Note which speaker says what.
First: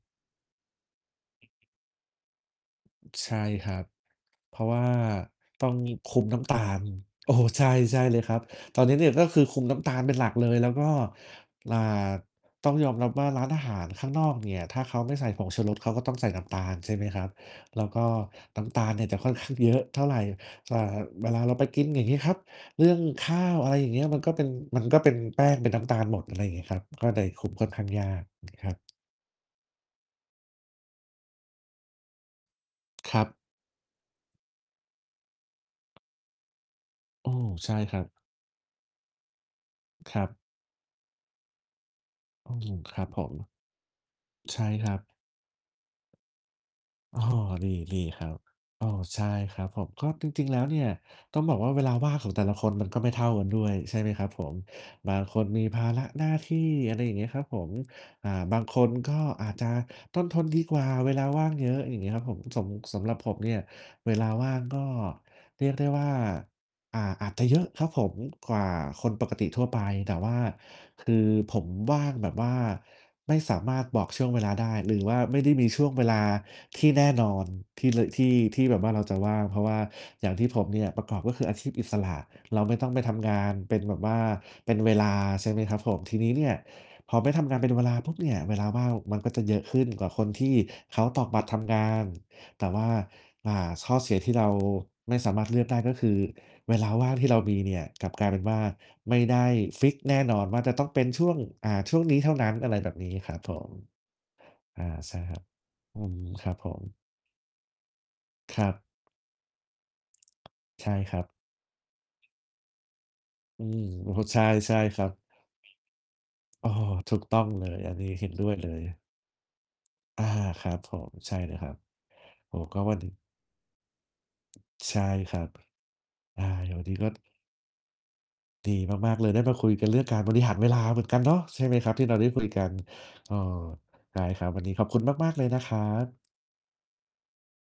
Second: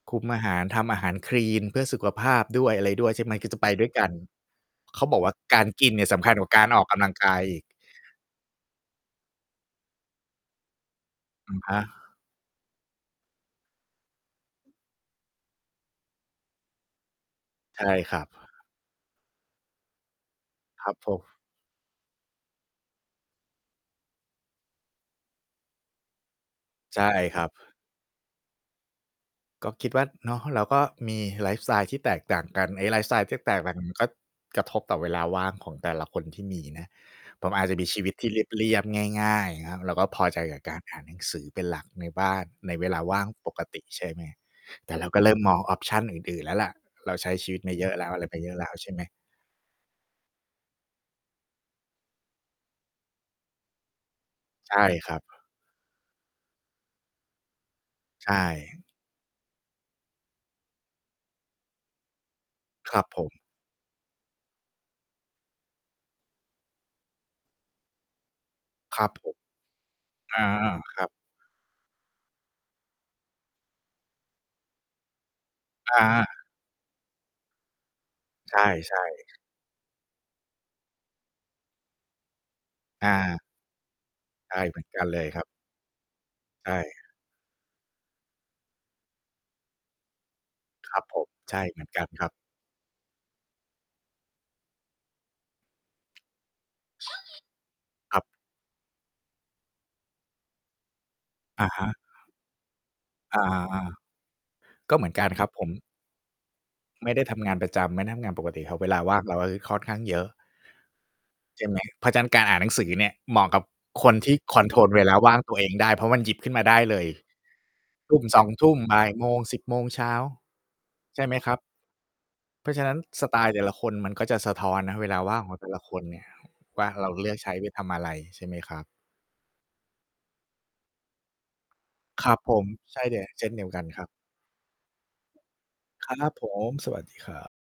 Speaker 1: คุมอาหาร ทำอาหารคลีนเพื่อสุขภาพด้วยอะไรด้วย ใช่ไ
Speaker 2: ใ
Speaker 1: ห
Speaker 2: ช
Speaker 1: ม
Speaker 2: ่
Speaker 1: คือจะไ
Speaker 2: ค
Speaker 1: ป
Speaker 2: รั
Speaker 1: ด
Speaker 2: บ
Speaker 1: ้วยกัน
Speaker 2: เพราะว่า
Speaker 1: เขาบอกว่าก
Speaker 2: ต
Speaker 1: า
Speaker 2: ้
Speaker 1: ร
Speaker 2: อง
Speaker 1: กินเนี่
Speaker 2: ค
Speaker 1: ยส
Speaker 2: ุ
Speaker 1: ำ
Speaker 2: ม
Speaker 1: คัญ
Speaker 2: น้
Speaker 1: กว่
Speaker 2: ำ
Speaker 1: า
Speaker 2: ตา
Speaker 1: การอ
Speaker 2: ล
Speaker 1: อกกำลังก
Speaker 2: โอ้
Speaker 1: ายอี
Speaker 2: ใช
Speaker 1: ก
Speaker 2: ่ ใช่เลยครับ ตอนนี้เนี่ย ก็คือคุมน้ำตาลเป็นหลักเลย แล้วก็
Speaker 1: อะฮ
Speaker 2: อ่า
Speaker 1: ะ
Speaker 2: ต้องยอมรับว่า ร้านอาหารข้างนอกเนี่ย ถ้าเขาไม่ใส่ผงชูรส เขาก็ต้องใส่น้ำตาล ใช่ไหมครับ? แ
Speaker 1: ใ
Speaker 2: ล
Speaker 1: ช
Speaker 2: ้ว
Speaker 1: ่
Speaker 2: ก็
Speaker 1: ครับ
Speaker 2: น้ำตาลเนี่ยจะค่อนข้างเยอะเท่าไร อ่า
Speaker 1: ครับผ
Speaker 2: เว
Speaker 1: ม
Speaker 2: ลาเราไปกินอย่างงี้ครับ เรื่องข้าว อะไรอย่างเงี้ย มันก็เป็น มันก็เป็นแป้ง เป็นน้ำตาลหมด อะไรงี้ครับ
Speaker 1: ใช่
Speaker 2: ก็เลย
Speaker 1: ค
Speaker 2: ค
Speaker 1: รั
Speaker 2: ุ
Speaker 1: บ
Speaker 2: มค่อนข้างยาก ครับ
Speaker 1: ก็คิดว่า เนาะ เราก็มีไลฟ์สไตล์ที่แตกต่างกัน ไอ้ไลฟ์สไ
Speaker 2: ค
Speaker 1: ต
Speaker 2: รั
Speaker 1: ล์
Speaker 2: บ
Speaker 1: ที่แตกต่างกัน ก็กระทบต่อเวลาว่างของแต่ละคนที่มีนะ
Speaker 2: อ้อ
Speaker 1: ผมอาจ
Speaker 2: ใช
Speaker 1: จ
Speaker 2: ่
Speaker 1: ะมี
Speaker 2: ค
Speaker 1: ช
Speaker 2: ร
Speaker 1: ี
Speaker 2: ั
Speaker 1: วิ
Speaker 2: บ
Speaker 1: ตที่เรียบ ๆ ง่าย ๆ ครับ เราก็
Speaker 2: ค
Speaker 1: พ
Speaker 2: ร
Speaker 1: อ
Speaker 2: ับ
Speaker 1: ใจกับการอ่านหนังสือเป็นหลักในบ้าน
Speaker 2: อืม
Speaker 1: ในเว
Speaker 2: ค
Speaker 1: ลา
Speaker 2: รับ
Speaker 1: ว่
Speaker 2: ผ
Speaker 1: าง
Speaker 2: ม
Speaker 1: ปกติ ใช่ไหม
Speaker 2: ใช่ค
Speaker 1: แ
Speaker 2: ร
Speaker 1: ต่
Speaker 2: ับ
Speaker 1: เราก็เริ่มมอง ออปชัน อื่น ๆ แล้วล่ะ เรา
Speaker 2: อ้อ
Speaker 1: ใช้ชีวิตมาเยอะ
Speaker 2: ด
Speaker 1: แล
Speaker 2: ี
Speaker 1: ้ว อ
Speaker 2: ๆ
Speaker 1: ะ
Speaker 2: ค
Speaker 1: ไร
Speaker 2: รั
Speaker 1: ม
Speaker 2: บ
Speaker 1: าเยอะแล้ว
Speaker 2: เ
Speaker 1: ใ
Speaker 2: อ
Speaker 1: ช
Speaker 2: อ
Speaker 1: ่ไหม
Speaker 2: ใช่ครับผม ก็จริง ๆ แล้วเนี่ย ต้องบอกว่าเวลาว่างของแต่ละคนมันก็ไม่เท่ากันด้วย ใช่ไหมครับผม
Speaker 1: ใช่ค
Speaker 2: บ
Speaker 1: ร
Speaker 2: า
Speaker 1: ับ
Speaker 2: งคนมีภาระหน้าที่ อะไรอย่างเงี้ยครับผม
Speaker 1: ใ
Speaker 2: อ
Speaker 1: ช
Speaker 2: ่า
Speaker 1: ่
Speaker 2: บางคนก็อาจจะต้นทนดีกว่า เวลาว่างเยอะ อย่างงี้ครับผม สม
Speaker 1: ค
Speaker 2: ส
Speaker 1: รับ
Speaker 2: ำหรั
Speaker 1: ผ
Speaker 2: บผ
Speaker 1: ม
Speaker 2: มเนี่ย เวลาว่างก็เรียกได้ว่า อ่า อาจจะเยอะครับผมกว่า
Speaker 1: คร
Speaker 2: ค
Speaker 1: ับ
Speaker 2: น
Speaker 1: ผ
Speaker 2: ปก
Speaker 1: ม
Speaker 2: ติทั่วไป แต่ว่
Speaker 1: อ
Speaker 2: า
Speaker 1: า คร
Speaker 2: ค
Speaker 1: ับ
Speaker 2: ือ ผมว่างแบบว่าไม่สามารถบอกช่วงเวลาได้ หรือว่าไม่ได้มีช่วง
Speaker 1: อ
Speaker 2: เว
Speaker 1: า
Speaker 2: ลาที่แน่นอน ที่เลย ที่
Speaker 1: ใ
Speaker 2: ที่แบบว่า
Speaker 1: ช
Speaker 2: เรา
Speaker 1: ่
Speaker 2: จะว
Speaker 1: ๆ
Speaker 2: ่าง เพราะว่าอย่างที่ผมเนี่ยประกอบ ก็คืออาชีพอิสระ เราไม่ต้องไป
Speaker 1: อ
Speaker 2: ทำง
Speaker 1: า
Speaker 2: านเป็นแบบว่า
Speaker 1: ใช่
Speaker 2: เป
Speaker 1: เ
Speaker 2: ็
Speaker 1: หม
Speaker 2: น
Speaker 1: ือน
Speaker 2: เว
Speaker 1: กั
Speaker 2: ล
Speaker 1: น
Speaker 2: า
Speaker 1: เลยครั
Speaker 2: ใ
Speaker 1: บ
Speaker 2: ช่ไหมครับผม ทีนี้เนี่ย
Speaker 1: ใช่
Speaker 2: พอไม่ทำงานเป็นเวลาปุ๊บเนี่ย เวลาว่างมันก็จะเยอะขึ้นกว่าคนที่
Speaker 1: คร
Speaker 2: เข
Speaker 1: ับ
Speaker 2: า
Speaker 1: ผ
Speaker 2: ตอ
Speaker 1: ม
Speaker 2: กบัตร
Speaker 1: ใช
Speaker 2: ท
Speaker 1: ่
Speaker 2: ำ
Speaker 1: เ
Speaker 2: ง
Speaker 1: หมือน
Speaker 2: า
Speaker 1: กั
Speaker 2: น
Speaker 1: นครับ
Speaker 2: แต่ว่า อ่า ข้อเสียที่เราไม่สามารถเลือกได้ ก็คือเวลาว่างที่เรามีเนี่ย กลับ
Speaker 1: ครั
Speaker 2: ก
Speaker 1: บ
Speaker 2: ลายเป็นว่าไม่ได้ฟิกซ์แน่นอนว่าจะต้องเป็นช่วง
Speaker 1: อะ
Speaker 2: อ่า
Speaker 1: ฮะ
Speaker 2: ช่วงนี้เท่านั้น อะไรแบบนี้คร
Speaker 1: อ
Speaker 2: ับ
Speaker 1: า
Speaker 2: ผม
Speaker 1: ๆ
Speaker 2: อ
Speaker 1: ๆ
Speaker 2: า
Speaker 1: ก็เหมื
Speaker 2: ใ
Speaker 1: อ
Speaker 2: ช
Speaker 1: น
Speaker 2: ่
Speaker 1: กัน
Speaker 2: ครั
Speaker 1: ค
Speaker 2: บ
Speaker 1: รับผม
Speaker 2: อืม ครับผม
Speaker 1: ไม่ได้ทำงานประจำ ไม่ได้ทำงานปก
Speaker 2: ค
Speaker 1: ติ
Speaker 2: รั
Speaker 1: ครับ
Speaker 2: บ
Speaker 1: เวลาว่างเราก็จะค่อนข้างเยอะ
Speaker 2: ใช่ครับ
Speaker 1: ใช่ไหม เพราะฉะนั้นการอ่านหนังสือเนี่ย เหมาะกั
Speaker 2: อื
Speaker 1: บ
Speaker 2: ม
Speaker 1: ค
Speaker 2: โอ้
Speaker 1: นที่
Speaker 2: ใช่
Speaker 1: คอน
Speaker 2: ใช
Speaker 1: โท
Speaker 2: ่
Speaker 1: รล
Speaker 2: ค
Speaker 1: เว
Speaker 2: รั
Speaker 1: ล
Speaker 2: บ
Speaker 1: าว่างตัวเองได้ เพราะมันหยิบขึ้นม
Speaker 2: โ
Speaker 1: า
Speaker 2: อ้
Speaker 1: ได้
Speaker 2: โฮ
Speaker 1: เลย
Speaker 2: ถูกต้องเลย อันนี้
Speaker 1: ทุ่
Speaker 2: เ
Speaker 1: ม
Speaker 2: ห็น
Speaker 1: ส
Speaker 2: ด้
Speaker 1: อง
Speaker 2: วย
Speaker 1: ท
Speaker 2: เล
Speaker 1: ุ่ม
Speaker 2: ย
Speaker 1: บ่ายโมง สิบโมงเช้า
Speaker 2: อา ครับผม
Speaker 1: ใช่ไ
Speaker 2: ใช
Speaker 1: หม
Speaker 2: ่
Speaker 1: ค
Speaker 2: เล
Speaker 1: รั
Speaker 2: ย
Speaker 1: บ?
Speaker 2: ครับ โอ้โฮ
Speaker 1: เพรา
Speaker 2: ก
Speaker 1: ะ
Speaker 2: ็
Speaker 1: ฉะน
Speaker 2: ว
Speaker 1: ั้
Speaker 2: ั
Speaker 1: น
Speaker 2: น
Speaker 1: สไตล์แต่ละคนมันก็จะสะท้อนน
Speaker 2: ใช
Speaker 1: ะ
Speaker 2: ่
Speaker 1: เวลาว
Speaker 2: ค
Speaker 1: ่า
Speaker 2: รั
Speaker 1: งข
Speaker 2: บ
Speaker 1: องแต่ละคนเนี่ย
Speaker 2: อ่า ยังไงว
Speaker 1: ว
Speaker 2: ั
Speaker 1: ่
Speaker 2: น
Speaker 1: า
Speaker 2: นี้
Speaker 1: เ
Speaker 2: ก
Speaker 1: ร
Speaker 2: ็
Speaker 1: าเลือกใช้ไปทำอะไรใช่ไหมค
Speaker 2: ดี
Speaker 1: รับ?
Speaker 2: มาก ๆ เลยได้มาคุยกันเรื่องการบริหารเวลาเหมือนกันเนาะ ใช่ไหมครับ? ที่เรา
Speaker 1: ค
Speaker 2: ได้
Speaker 1: รับ
Speaker 2: คุย
Speaker 1: ผ
Speaker 2: กั
Speaker 1: ม
Speaker 2: น
Speaker 1: ใช่เลย
Speaker 2: เออ
Speaker 1: เช่นเดียวกันครับ
Speaker 2: ได้ครับ วันนี้ขอบคุณมาก ๆ เลยนะครั
Speaker 1: คร
Speaker 2: บ
Speaker 1: ับผม สวัสดีครับ